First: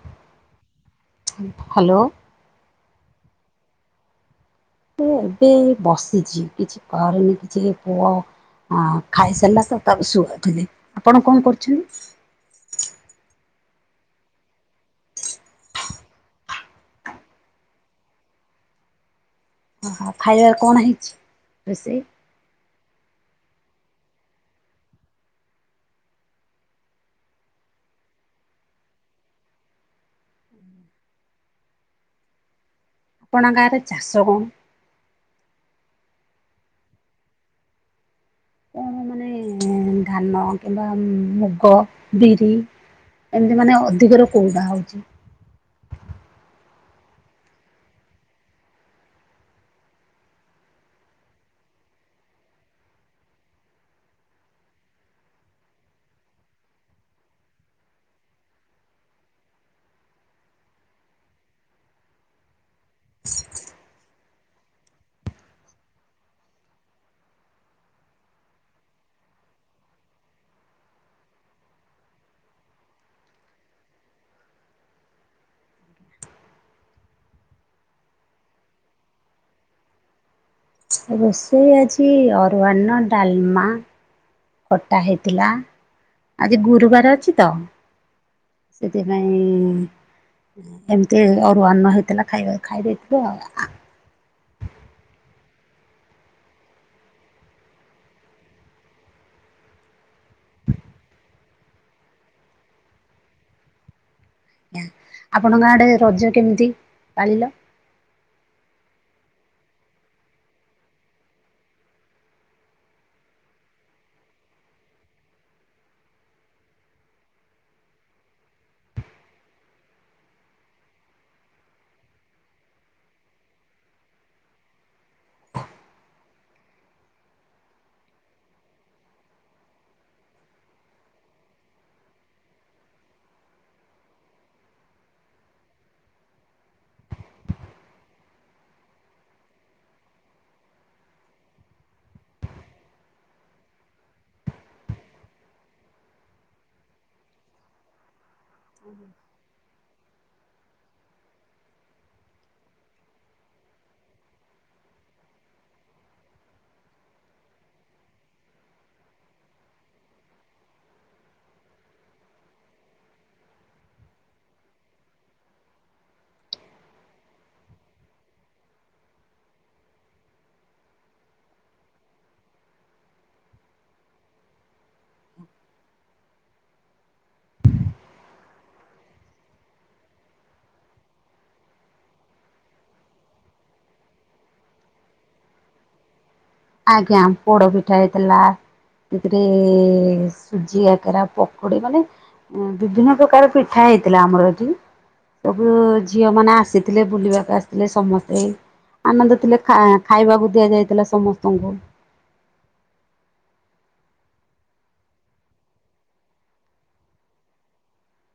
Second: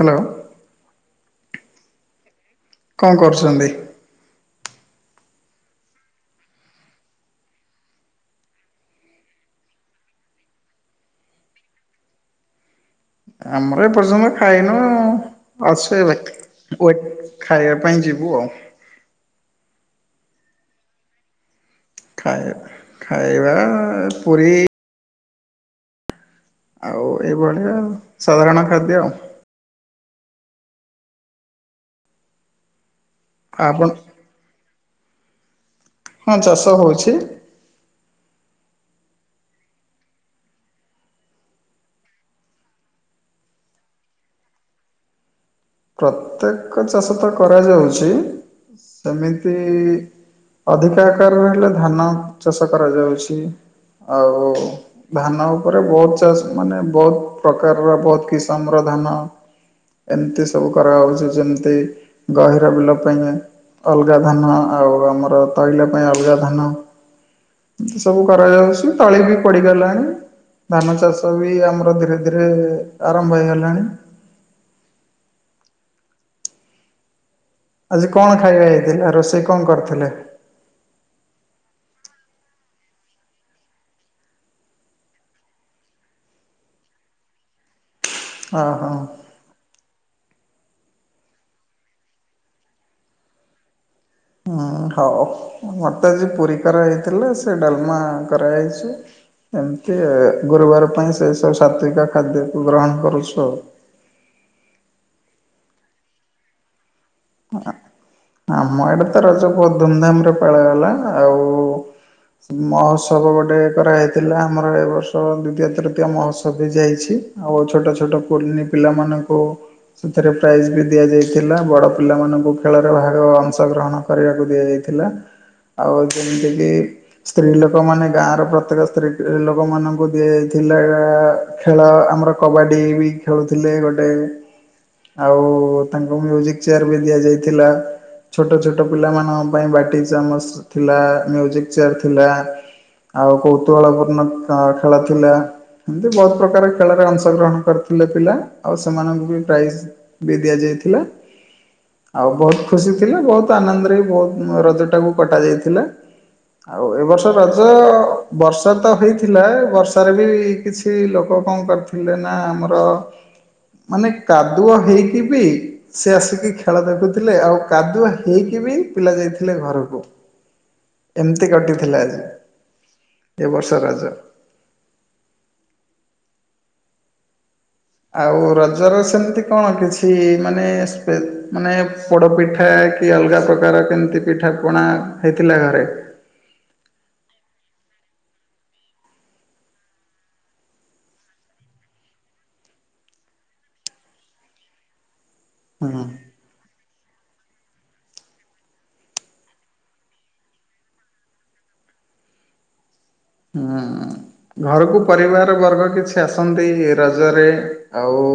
Hello. Hello. କଣ କରୁଛନ୍ତି? ମୁଁ ଏବେ ଏଇ ବସିଚି। କିଛି କରିନି କିଛି ଯେ ପୁଅ ହଁ ଖାଇସାରଲା ତ ତାକୁ ଶୁଆଉଥୁଲି। ଆପଣ କଣ କରୁଛନ୍ତି? ଆମର ଏପର୍ଯ୍ୟନ୍ତ ଖାଇନୁ। [unintelligible] ୱେଟ୍ ଖାଇବା ପାଇଁ ଯିବୁ ଆଉ। ଓହୋ! ଖାଇବା କଣ ହେଇଛି ରୋଷେଇ? ଖାଇବା, ଖାଇବା ପୁରୀ ଆଉ ଏଇ ଭଳି ଆଉ ଉସାଧାରଣ ଖାଦ୍ୟ। ଆପଣଙ୍କ ଗାଁରେ ଆପଣ ଚାଷ ହଉନି? ହଁ ଚାଷ ହଉଛି। କଣ ମାନେ ଧାନ କିମ୍ବା ମୁଗ, ବିରି ଏମିତି ମାନେ ଅଧିକରେ କୋଉଟା ହଉଛି? ପ୍ରତ୍ୟେକ ଚାଷ ତ କରାଯାଉଛି। ସେମିତି ଅଧିକା ଆକାରରେ ହେଲେ ଧାନ ଚାଷ କରାଯାଉଛି। ଆଉ ଧାନ ଉପରେ ବହୁତ ଚାଷ, ମାନେ ବହୁତ ପ୍ରକାରର ବହୁତ କିସମର ଧାନ। ଏମତି ସବୁ କରାଯାଉଛି, ଯେମିତି ଗହୀର ବିଲ ପାଇଁ ଅଲଗା ଧାନ, ଆଉ ଆମର ତଇଲ ପାଇଁ ଅଲଗା ଧାନ। ଏମିତି ସବୁ କରାଯାଉଛି, ତଳି ବି ପଡିଗଲାଣି। ଧାନ ଚାଷ ବି ଆମର ଧୀରେ ଧୀରେ ଆରମ୍ଭ ହେଇଗଲାଣି। ଆଜି କଣ ଖାଇବା ହେଇଥିଲା? ରୋଷେଇ କଣ କରିଥିଲେ? ରୋଷେଇ ଆଜି ଅରୁଆ ଅନ୍ନ, ଡାଲମା ଖଟା ହେଇଥିଲା। ଆଜି ଗୁରୁବାର ଅଛି ତ, ଓହୋ ସେଥିପାଇଁ। ଉଁ ଏମିତି ଅରୁଆ ଅନ୍ନ ହେଇଥିଲା ଖାଇବା ଖାଇ ଦେଇଥିଲୁ ଆଉ। ହୁଁ ହଉ ମତେ ଆଜି ପୁରୀ କରାହେଇଥିଲା ସେ ଡାଲମା କରାହେଇଛି ଏମିତି ଗୁରୁବାର ପାଇଁ ସେ ସବୁ ସାତ୍ଵିକ ଖାଦ୍ୟକୁ ଗ୍ରହଣ କରୁଛୁ ଆଉ। ଆପଣଙ୍କ ଆଡେ ରଜ କେମିତି ପାଳିଲ? ଆମ ଆଡେ ତ ରଜ ବୋହୁତ୍ ଧୁମ୍ ଧାମ୍ ରେ ପାଳାହେଲା ଆଉ ମହୋତ୍ସବ ଗୋଟେ କରାହେଇଥିଲା ଆମର ଏ ବର୍ଷ ଦ୍ୱିତୀୟ ତୃତୀୟ ମହୋତ୍ସବ ବି ଯାଇଛି ଆଉ ଛୋଟ ଛୋଟ କୁନୀ ପିଲାମାନଙ୍କୁ ସେଥିରେ ପ୍ରାଇଜ୍ ବି ଦିଆଯାଇଥିଲା ବଡ ପିଲାମାନଙ୍କୁ ଖେଳରେ ଭାଗ ଅଂଶଗ୍ରହଣ କରିବାକୁ ଦିଆଯାଇଥିଲା। ଆଉ ଯିମିତିକି ସ୍ତ୍ରୀ ଲୋକ ମାନେ ଗାଁର ପ୍ରତ୍ୟେକ ସ୍ତ୍ରୀ ଲୋକ ମାନଙ୍କୁ ଦିଆଯଥିଲା ଖେଳ ଆମର କବାଡି ବି ଖେଳୁଥିଲେ ଗୋଟେ ଆଉ ତାଙ୍କୁ ମ୍ୟୁଜିକ୍ ଚେୟାର ବି ଦିଆଯାଇଥିଲା। ଛୋଟ ଛୋଟ ପିଲାମାନଙ୍କ ପାଇଁ ବାଟି ଚାମଚ ଥିଲା, ମ୍ୟୁଜିକ ଚେୟାର ଥିଲା। ଆଉ କୌତୁହଳପୂର୍ଣ୍ଣ ଖେଳ ଥିଲା। ଏମିତି ବୋହୁତ୍ ପ୍ରକାର ଖେଳରେ ଅଂଶଗ୍ରହଣ କରିଥିଲେ ପିଲା। ଆଉ ସେମାନଙ୍କୁ ବି ପ୍ରାଇଜ୍ ବି ଦିଆଯାଇଥିଲା। ଆଉ ବୋହୁତ୍ ଖୁସି ଥିଲେ। ବୋହୁତ୍ ଆନନ୍ଦରେ ବି ବୋହୁତ୍ ରଜଟାକୁ କଟା ଯାଇଥିଲା। ଆଉ ଏ ବର୍ଷ ରଜ ବର୍ଷା ତ ହେଇଥିଲା ବର୍ଷାରେ ବି କିଛି କିଛି ଲୋକ କଣ କରିଥିଲେ ନା ଆମର ମାନେ କାଦୁଅ ହେଇକି ବି ସେ ଆସିକି ଖେଳ ଦେଖୁଥିଲେ। ଆଉ କାଦୁଅ ହେଇକି ବି ପିଲା ଯାଇଥିଲେ ଘରକୁ। ଏମିତି କଟିଥିଲା ଆଜି। ଏ ବର୍ଷ ରଜ। ଆଉ ରଜର ସେମିତି କଣ କିଛି ମାନେ ସ୍ପେଶ-ମାନେ ପୋଡ଼ ପିଠା କି ଅଲଗା ପ୍ରକାର କେମିତି ପିଠା ପଣା ହେଇଥିଲା ଘରେ। ଆଜ୍ଞା ପୋଡ ପିଠା ହେଇଥିଲା। ସେଥିରେ ସୁଜି ଆକାରା ପକୁଡି ମାନେ ବିଭିନ୍ନ ପ୍ରକାର ପିଠା ହେଇଥିଲା ଆମର ଏଠି। ସବୁ ହୁଁ ହୁଁ। ଝିଅ ମାନେ ଆସି ଥିଲେ ବୁଲିବାକୁ ଆସିଥିଲେ ସମସ୍ତେ। ଆନନ୍ଦ ଥିଲେ ଖା-ଖାଇବାକୁ ଦିଆଯାଇଥିଲା ସମସ୍ତ ତାଙ୍କୁ। ହୁଁ। ଘରକୁ ପରିବାର ବର୍ଗ କିଛି ଆସନ୍ତି ରଜରେ ଆଉ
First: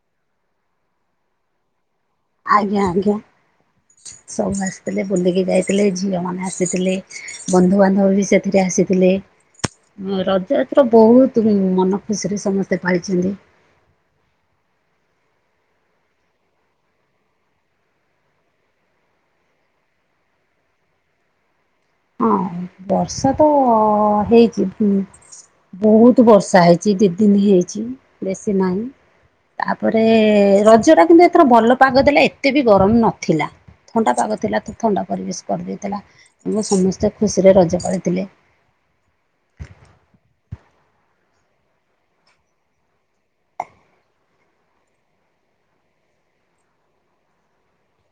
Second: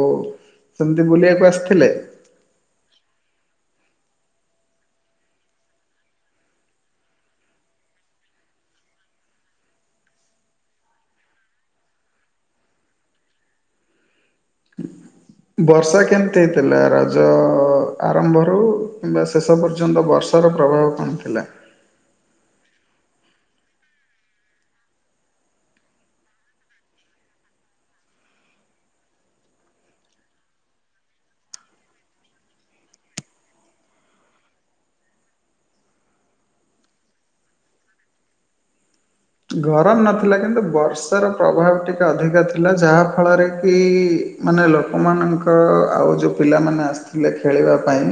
ସେମିତି ବୁଲିଆକୁ ଆସିଥିଲେ? ଆଜ୍ଞା ଆଜ୍ଞା। ସବୁ ଆସିଥିଲେ ବୁଲିକି ଯାଇଥିଲେ ଝିଅମାନେ ଆସିଥିଲେ। ବନ୍ଧୁବାନ୍ଧବ ବି ସେଥିରେ ଆସିଥିଲେ। ହଁ ରଜ ଏଥର ବୋହୁତ୍ ମନ ଖୁସିରେ ସମସ୍ତେ ପାଳିଛନ୍ତି। ବର୍ଷା କେମତି ହେଇଥିଲା ରଜଅ ଆରମ୍ଭରୁ କିମ୍ବା ଶେଷ ପର୍ଯ୍ୟନ୍ତ ବର୍ଷାର ପ୍ରଭାବ କଣ ଥିଲା? ହଁ ବର୍ଷା ତ ହେଇଛି। ବୋହୁତ୍ ବର୍ଷା ହେଇଛି। ଯତେଦିନ୍ ହେଇଛି ବେଶୀ ନାହିଁ। ତାପରେ, ରଜ ଟା କିନ୍ତୁ ଏଥର ଭଲ ପାଗ ଦେଲା ଏତେ ବି ଗରମ ନଥିଲା। ଥଣ୍ଡା ପାଗ ଥିଲା ତ ଥଣ୍ଡା ପରିବେଶ କରିଦେଇଥିଲା ଏବଂ ସମସ୍ତେ ଖୁସିରେ ରଜ ପାଳିଥିଲେ। ଗରମ ନଥିଲା କିନ୍ତୁ ବର୍ଷାର ପ୍ରଭାବ ଟିକେ ଅଧିକା ଥିଲା ଯାହାଫଳରେ କି ମାନେ ଲୋକମାନଙ୍କ, ଆଉ ଯୋଉ ପିଲାମାନେ ଆସିଥିଲେ ଖେଳିବା ପାଇଁ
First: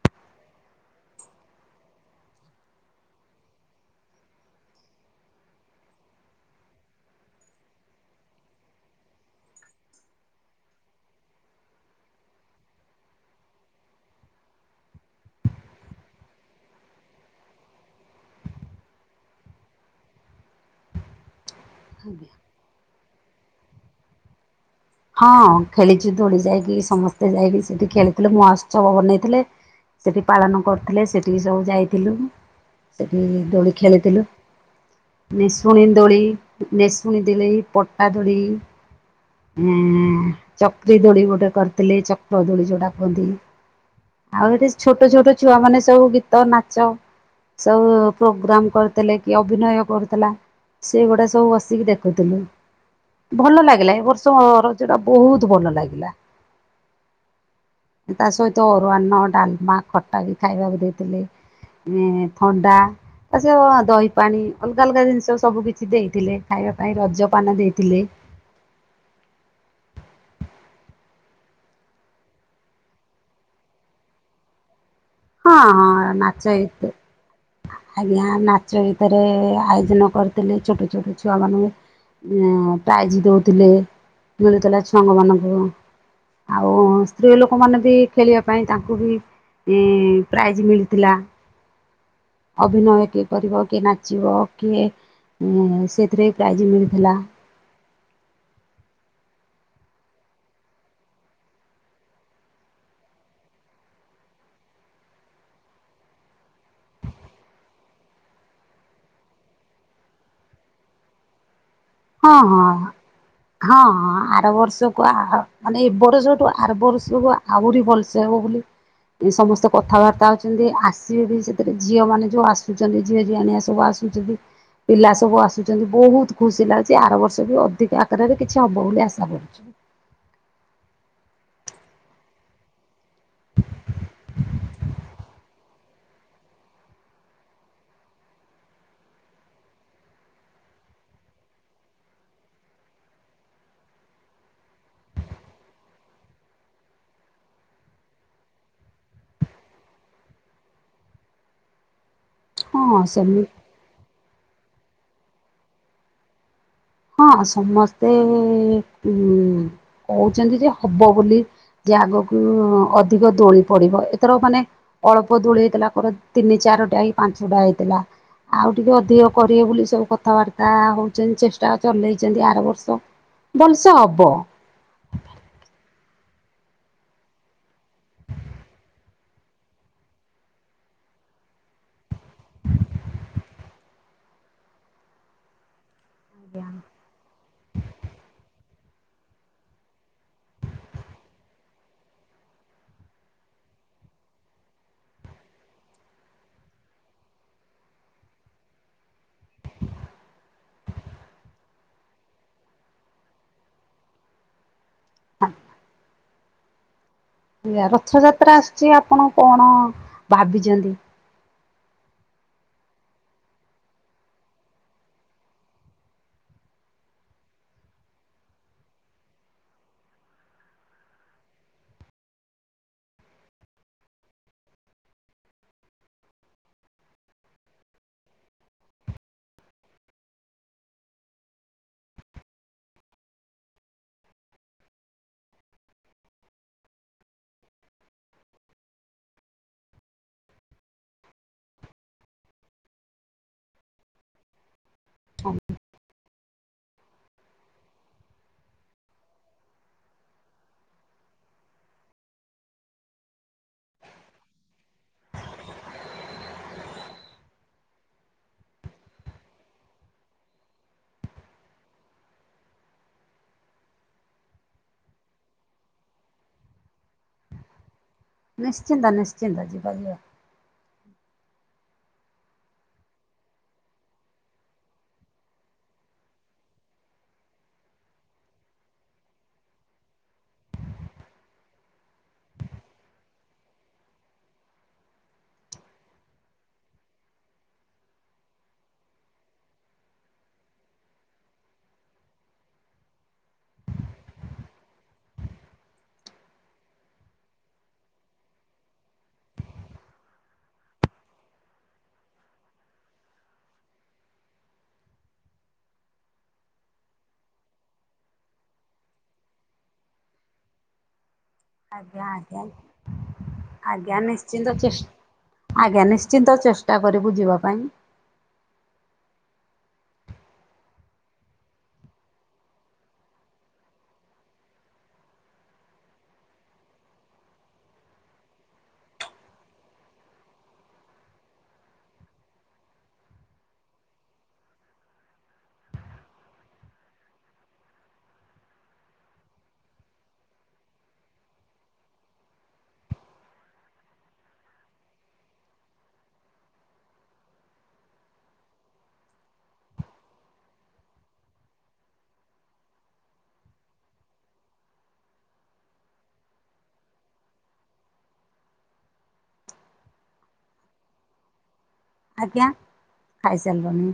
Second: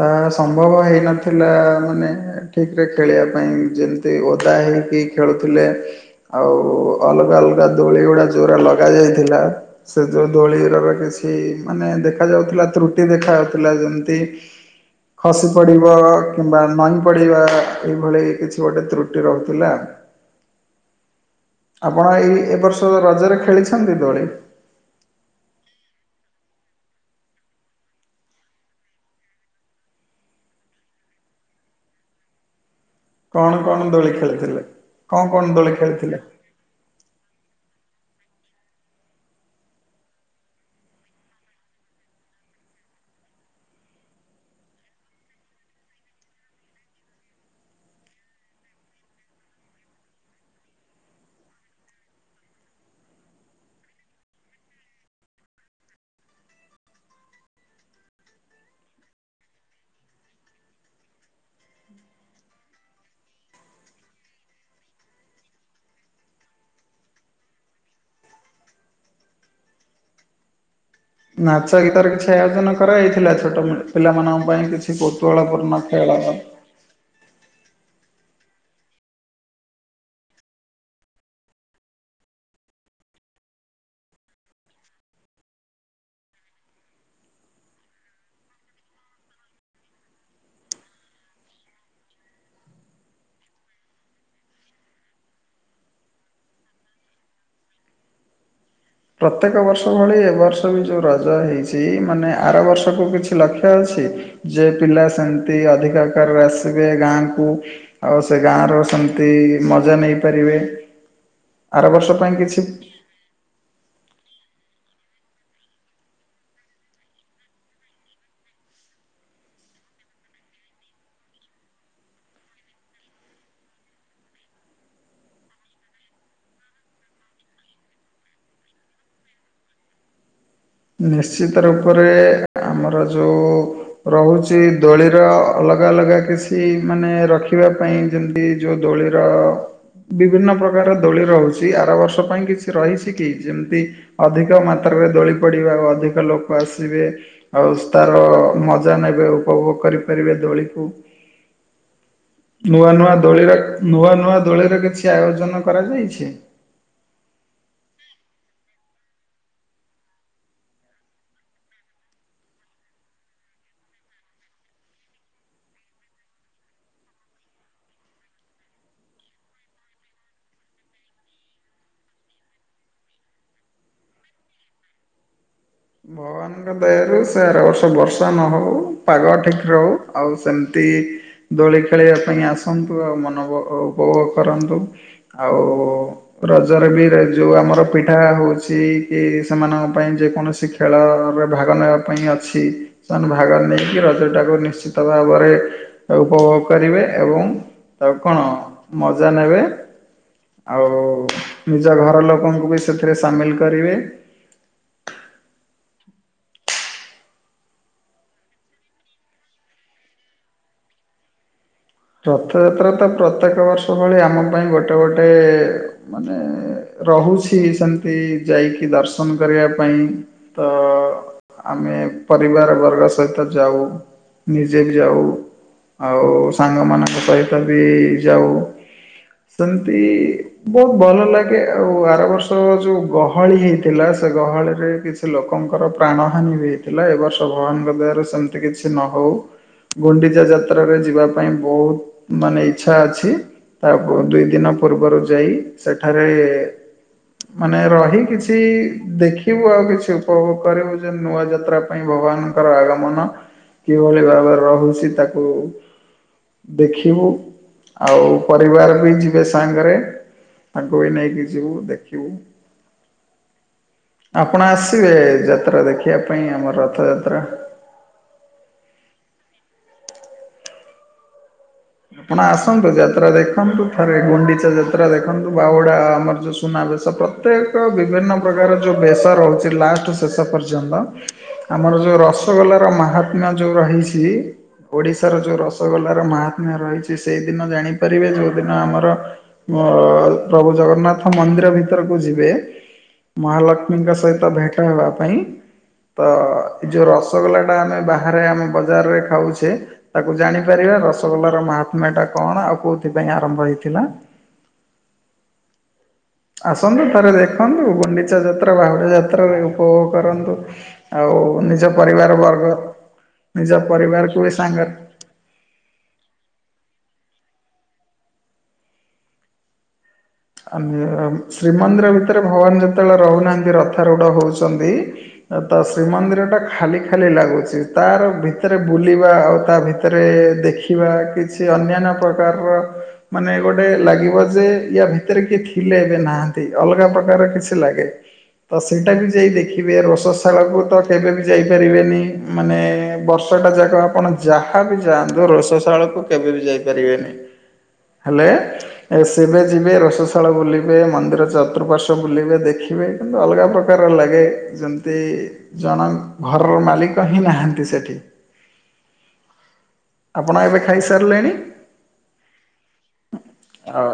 ତାହା ସମ୍ଭବ ହେଇନଥିଲା, ମାନେ ଠିକ୍ ରେ ଖେଳିବା ପାଇଁ ଯେମିତି ଓଦା ହେଇକି ଖେଳୁଥିଲେ। ଆଉ ଅଲଗା ଅଲଗା ଦୋଳି ଗୁଡା ଜୋଉଗୁଡା ଲଗା ଯାଇଥିଲା ସେ ଯୋଉ ଦୋଳିର ବା କିଛି ମାନେ ଦେଖାଯାଉଥିଲା ତ୍ରୁଟି ଦେଖାଯାଉଥିଲା ଯେମିତି ଖସି ପଡ଼ିବ, କିମ୍ବା ନଈଁ ପଡ଼ିବା, ଏଇଭଳି କିଛି ଗୋଟେ ତ୍ରୁଟି ରହୁଥିଲା। ଆପଣ ଏଇ ଏ ବର୍ଷ ରଜରେ ଖେଳିଛନ୍ତି ଦୋଳି? ହଁ ଖେଳିଚୁ ଦୋଳି ଯାଇକି ସମସ୍ତେ ଯାଇକି ସେଠି ଖେଳିଥିଲେ ମହୋତ୍ସବ ବନେଇଥିଲେ। ସେଠି ପାଳନ କରୁଥିଲେ ସେଠିକି ସବୁ ଯାଇଥିଲୁ। ସେଠି କଣ ଦୋଳି କଣ ଖେଳିଥିଲୁ ଖେଳିଥିଲେ? କଣ କଣ ନିଶୁଣି ଖେଳିଥିଲେ? ଦୋଳି ନେସୁଣୀ ଦୋଳି ପଟା ଦୋଳି। ହୁଁ ଚକ୍ରି ଦୋଳି ଗୋଟେ କରିଥିଲେ। ଚକ ଦୋଳି ଯୋଉଟା କୁହନ୍ତି ଆଉ ଏଠି ଛୋଟ ଛୋଟ ଛୁଆ ମାନେ ସବୁ ଗୀତ ନାଚ ସବୁ ପ୍ରୋଗ୍ରାମ କରିଥିଲେ କିଏ ଅଭିନୟ କରୁଥିଲା। ସେଗୁଡା ସବୁ ବସିକି ଦେଖୁଥିଲୁ। ଭଲ ଲାଗିଲା ଏ ବର୍ଷ ସ ମୋ ରଜଟା ବହୁତ ବଲ ଲାଗିଲା। ତା ସହିତ ଅରୁଆନ ଡାଲମା ଖଟା ବି ଖାଇବାକୁ ଦେଇଥିଲେ। ଏଁ ଥଣ୍ଡା ଆ ସ ଦହି ପାଣି ଅଲଗା ଅଲଗା ଜିନିଷ ସବୁ କିିଛି ଦେଇଥିଲେ। ଖାଇବା ପାଇଁ ରଜପାନ ଦେଇଥିଲେ। ନାଚ ଗୀତରେ କିଛି ଆୟୋଜନ କରାଯାଇଥିଲା, ଛୋଟ ପିଲାମାନଙ୍କ ପାଇଁ କିଛି ହଁ କୌତୁହଳପୂର୍ଣ୍ଣ ହଁ ଖେଳ? ନାଚ ଗୀତ ଆଜ୍ଞା ନାଚ ଗୀତରେ ଆୟୋଜନ କରିଥିଲେ। ଛୋଟ ଛୋଟ ଛୁଆମାନେ ହଁ ପ୍ରାଇଜ ଦଉଥିଲେ ମିଳୁଥିଲା ଛୁଆଙ୍କ ମାନଙ୍କୁ। ଆଉ ସ୍ତ୍ରୀ ଲୋକମାନେ ବି ଖେଳିବା ପାଇଁ ତାଙ୍କୁ ବି ଇଁ ଇଁ ପ୍ରାଇଜ ମିଳିଥିଲା। ଅଭିନୟ କିଏ କରିବ କିଏ ନାଚିବ କିଏ ହଁ ସେଥିରେ ବି ପ୍ରାଇଜ୍ ମିଳିଥିଲା। ପ୍ରତ୍ୟେକ ବର୍ଷ ଭଳି ଏ ବର୍ଷ ବି ଯୋଉ ରଜ ହେଇଚି ମାନେ ଆର ବର୍ଷକୁ କିଛି ଲକ୍ଷ୍ୟ ଅଛି? ଯେ ପିଲା ସେମତି ଅଧିକ ଆକାରରେ ଆସିବେ ଗାଁ କୁ ଆଉ ସେ ଗାଁର ସେମତି ମଜା ନେଇପାରିବେ। ଆର ବର୍ଷ ହଁ ପାଇଁ କିଛି ହଁ। ହଁ ହଁ ଆର ବର୍ଷକୁ ଆହୁ ମାନେ ଏ ବର୍ଷଠୁ ଆର ବର୍ଷକୁ ଆହୁରି ଭଲସେ ହବ ବୋଲି ସମସ୍ତେ କଥାବାର୍ତ୍ତା ହଉଚନ୍ତି ଆସିବେ ବି ସେଥିରେ ଝିଅମାନେ ଯୋଉ ଆସୁଚନ୍ତି ଝିଅ ଝିଆଣିଆ ସବୁ ଆସୁଚ ଯିବି। ପିଲା ସବୁ ଆସୁଚନ୍ତି ବହୁତ ଖୁସି ଲାଗୁ ସେ ଆର ବର୍ଷ ବି ଅଧିକ ଆକାରରେ କିଛି ହବ ବୋଲି ଆଶା କରୁଚୁ। ନିଶ୍ଚିତ ରୂପରେ ଆମର ଯୋଉ ରହୁଚି ଦୋଳିର ଅଲଗା ଅଲଗା କିଛି ମାନେ ରଖିବା ପାଇଁ ଯେମତି ଯୋଉ ଦୋଳିର ଅ ବିଭିନ୍ନ ପ୍ରକାର ଦୋଳି ରହୁଚି। ଆର ବର୍ଷ ପାଇଁ କିଛି ରହିଚି କି ଯେମିତି ଅଧିକ ମାତ୍ରାରେ ଦୋଳି ପଡିବା ଅଧିକ ଲୋକ ଆସିବେ। ଆଉ ତାର ମଜା ନେବେ। ଉପଭୋଗ କରିପାରିବେ ଦୋଳିକୁ। [inaudible] ନୂଆ ନୂଆ ଦୋଳି ସେମିତି ନୂଆ ନୂଆ ଦୋଳିର କିଛି ଆୟୋଜନ କରାଯାଇଛି? ହଁ ସମସ୍ତେ ଉ କହୁଚନ୍ତି ଯେ ହବ ବୋଲି। ଯେ ଆଗକୁ ଅଧିକ ଦୋଳି ପଡିବ। ଏଥର ମାନେ ଅଳ୍ପ ଦୋଳି ହେଇଥିଲା ପରେ ତିନି ଚାରିଟା ହେ ପାଞ୍ଚଟା ହେଇଥିଲା। ଆଉ ଟିକେ ଅଧିକ କରିବେ ବୋଲି ସବୁ କଥାବାର୍ତ୍ତା ହଉଚନ୍ତି। ଚେଷ୍ଟା ଯାହା ଚଲେଇଚନ୍ତି। ଆର ବର୍ଷ ହବ। ଭଗବାନଙ୍କ ଦେହରୁ ସେ ଆର ବର୍ଷ ବର୍ଷା ନ ହେଉ ପାଗ ଠିକ ରହୁ। ଆଉ ସେମିତି ଦୋଳି ଖେଳିବା ପାଇଁ ଆସନ୍ତୁ, ଆଉ ମନ ଉପଭୋଗ କରନ୍ତୁ ଆଉ ରଜ ରେ ବି ରହି ଯେଉଁ ଆମର ପିଠା ହଉଚି କି ସେମାନଙ୍କ ପାଇଁ ଯେକୌଣସି ଖେଳ ରେ ଭାଗ ନେବା ପାଇଁ ଅଛି। ସେମାନେ ଭାଗ ନେଇକି ରଜଟାକୁ ନିଶ୍ଚିତ ଭାବରେ ଉପଭୋଗ କରିବେ ଏବଂ ତାକୁ କଣ ମଜା ନେବେ। ଆଉ ନିଜ ଘର ଲୋକଙ୍କୁ ବି ସେଥିରେ ସାମିଲ କରିବେ। ଆ ରଥଯାତ୍ରା ଆସୁଚି ଆପଣ କଣ ଭାବିଚନ୍ତି? ରଥଯାତ୍ରା ତ ପ୍ରତ୍ୟେକ ବର୍ଷ ଭଳି ଆମ ପାଇଁ ଗୋଟେ ଗୋଟେ ଏ ମାନେ ରହୁଛି ସେମତି ଯାଇକି ଦର୍ଶନ କରିବା ପାଇଁ। ତ। ଆମେ ପରିବାର ବର୍ଗ ସହିତ ଯାଉ ନିଜେ ବି ଯାଉ ଆଉ ସାଙ୍ଗମାନଙ୍କ ସହିତ ବି ଯାଉ। ସେମତି ବୋହୁତ ଭଲ ଲାଗେ ଆଉ ଆର ବର୍ଷ ଯୋଉ ଗହଳି ହେଇ ଥିଲା ସେ ଗହଳିରେ କିଛି ଲୋକଙ୍କର ପ୍ରାଣହାନି ବି ହେଇଥିଲା ଏବ ବର୍ଷ ଭଗବାନଙ୍କ ଦୟରୁ ସେମି ତି କିଛି ନ ହଉ ଗୁଣ୍ଡିଚା ଯାତ୍ରାରେ ଯିବା ପାଇଁ ବୋହୁତ ମାନେ ଇଛା ଅଛି ତା ଦୁଇ ଦିନ ପୂର୍ବରୁ ଯାଇ ସେଠାରେ ମାନେ ରହି କିଛି ଦେଖିବୁ ଆଉ କିଛି ଉପଭୋଗ କରିବୁ ଯେ ନୂଆ ଯାତ୍ରା ପାଇଁ ଭଗବାନଙ୍କର ଆଗମନ କିଭଳି ଭାବରେ ରହୁଚି ତାକୁ ଦେଖିବୁ ଆଉ ପରିବାର ବି ଯିବେ ସାଙ୍ଗରେ ତାକୁବି ନେଇକି ଯିବୁ ଦେଖିବୁ। ଆପଣ ଆସିବେ ଯାତ୍ରା ଦେଖିବା ପାଇଁ ଆମର ରଥଯାତ୍ରା। ନିଶ୍ଚିନ୍ତ ନିଶ୍ଚିନ୍ତ ଯିବା ଯିବାଗୋ। ଆପଣ ଆସନ୍ତୁ ଯାତ୍ରା ଦେଖନ୍ତୁ ଥରେ ଗୁଣ୍ଡିଚା ଯାତ୍ରା ଦେଖନ୍ତୁ ବାହୁଡ଼ା ଆମର ଯଉଁ ସୁନାବେଶ ପ୍ର ପ୍ରତେକ ବିଭିନ୍ନ ପ୍ରକାର ଯୋଉ ବେଶ ରହୁଚି ଲାଷ୍ଟେ ଶେଷ ପର୍ଯ୍ୟନ୍ତ ଆମର ଯୋଉ ରସଗୋଲାର ମାହାତ୍ମ୍ୟ ଯୋଉ ରହିଚି ଓଡିଶାର ଯୋଉ ରସଗୋଲାର ମାହାତ୍ମ୍ୟ ରହିଚି ସେଇଦିନ ଜାଣିପାରିବେ ଯୋଉ ଦିନ ଆମର ମ ପ୍ରଭୁ ଜଗନ୍ନାଥ ମନ୍ଦିର ଭିତରକୁ ଯିବେ ମହାଲକ୍ଷ୍ମୀଙ୍କ ସହିତ ଭେଟ ହେବା ପାଇଁ ତ ଏ ଯୋଉଁ ରସଗୋଲାଟା ଆମେ ବାହାରେ ଆମେ ବଜାରରେ ଖାଉଚେ ତାକୁ ଜାଣିପାରିବା ର ରସ ଗୋଲର ମାହାତ୍ମ୍ୟା ଟା କଣ ଆଉ କୋଉଥିପାଇଁ ଆରମ୍ଭ ହେଇଥିଲା। ଆସନ୍ତୁ ଥରେ ଦେଖନ୍ତୁ ଗୁଣ୍ଡିଚା ଯାତ୍ରା ବାହୁଡ଼ି ଯାତ୍ରାରେ ଉପଭୋଗ କରନ୍ତୁ। ଆଉ ନିଜ ଆଜ୍ଞା ପରିବାର ଆଜ୍ଞା ବର୍ଗ ନିଜ ଆଜ୍ଞା ପରିବାରକୁ ବି ନିଶ୍ଚିନ୍ତ ସାଙ୍ଗରେ ଚେଷ୍ଟା ଆଜ୍ଞା ନିଶ୍ଚିନ୍ତ ଚେଷ୍ଟା କରିବୁ ଯିବା ପାଇଁ। [unintelligible] ଶ୍ରୀମନ୍ଦିର ଭିତରେ ଭଗବାନ ଯେତେବେଳେ ରହୁନାହାଁନ୍ତି ରଥ ରୂଡ଼ ହେଉଚନ୍ତି ତ ଶ୍ରୀମନ୍ଦିର ଟା ଖାଲି ଖାଲି ଲାଗୁଚି ତାର ଭିତରେ ବୁଲିବା ଆଉ ତା ଭିତ ଭିତରେ ଦେଖିବା କିଛି ଅନ୍ୟାନ୍ୟ ପ୍ରକାରର ମାନେ ଗୋଟେ ଲାଗିବ ଯେ ୟାଭି ଭିତରେ କିଏ ଥିଲେ ଏବେ ନାହାନ୍ତି ଅଲଗା ପ୍ରକାର କିଛି ଲାଗେ ତ ସେଇଟା ବି ଯାଇ ଦେଖିବେ ରୋଷଶାଳକୁ ତ କେବେ ବି ଯାଇପାରିବେନି। ମାନେ ବର୍ଷଟା ଯାକ ଆପଣ ଯାହା ବିି ଯାଆନ୍ତୁ ରୋଷସାଳକୁ କେବେ ବି ଯାଇପାରିବେନି। [inaudible] ହେଲେ ଏ ଶିବେ ଯିବେ ରୋସ୍ ରୋଶାଳ ବୁଲିବେ ମନ୍ଦିର ଚତୁଃପାର୍ଶ୍ୱ ବୁଲିବେ ଦେଖିବେ କିନ୍ତୁ ଅଲଗା ପ୍ରକାର ଲାଗେ ଯେମିତି ଜଣ ଙ୍କ ଘରର ମାଲିକ ହିଁ ନାହାନ୍ତି ସେଠି। ଆପଣ ଏବେ ଖାଇସାରିଲେଣି। ଆଜ୍ଞା ଖାଇ ସାରିଲୁଣି। ଆଉ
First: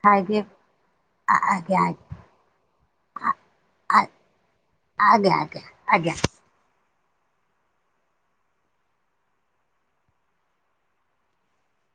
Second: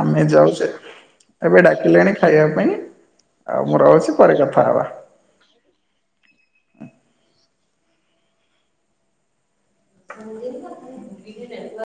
ଆମେ ଯାଉଚେ। ଏବେ ଡାକିଲେଣି ଖାଇବା ପାଇଁ ଆଉ ମୁଁ ଆଜ୍ଞା ରହୁଚି ପରେ କଥା ହବା। ଆଜ୍ଞା ଆଜ୍ଞା। ଆଜ୍ଞା। [inaudible]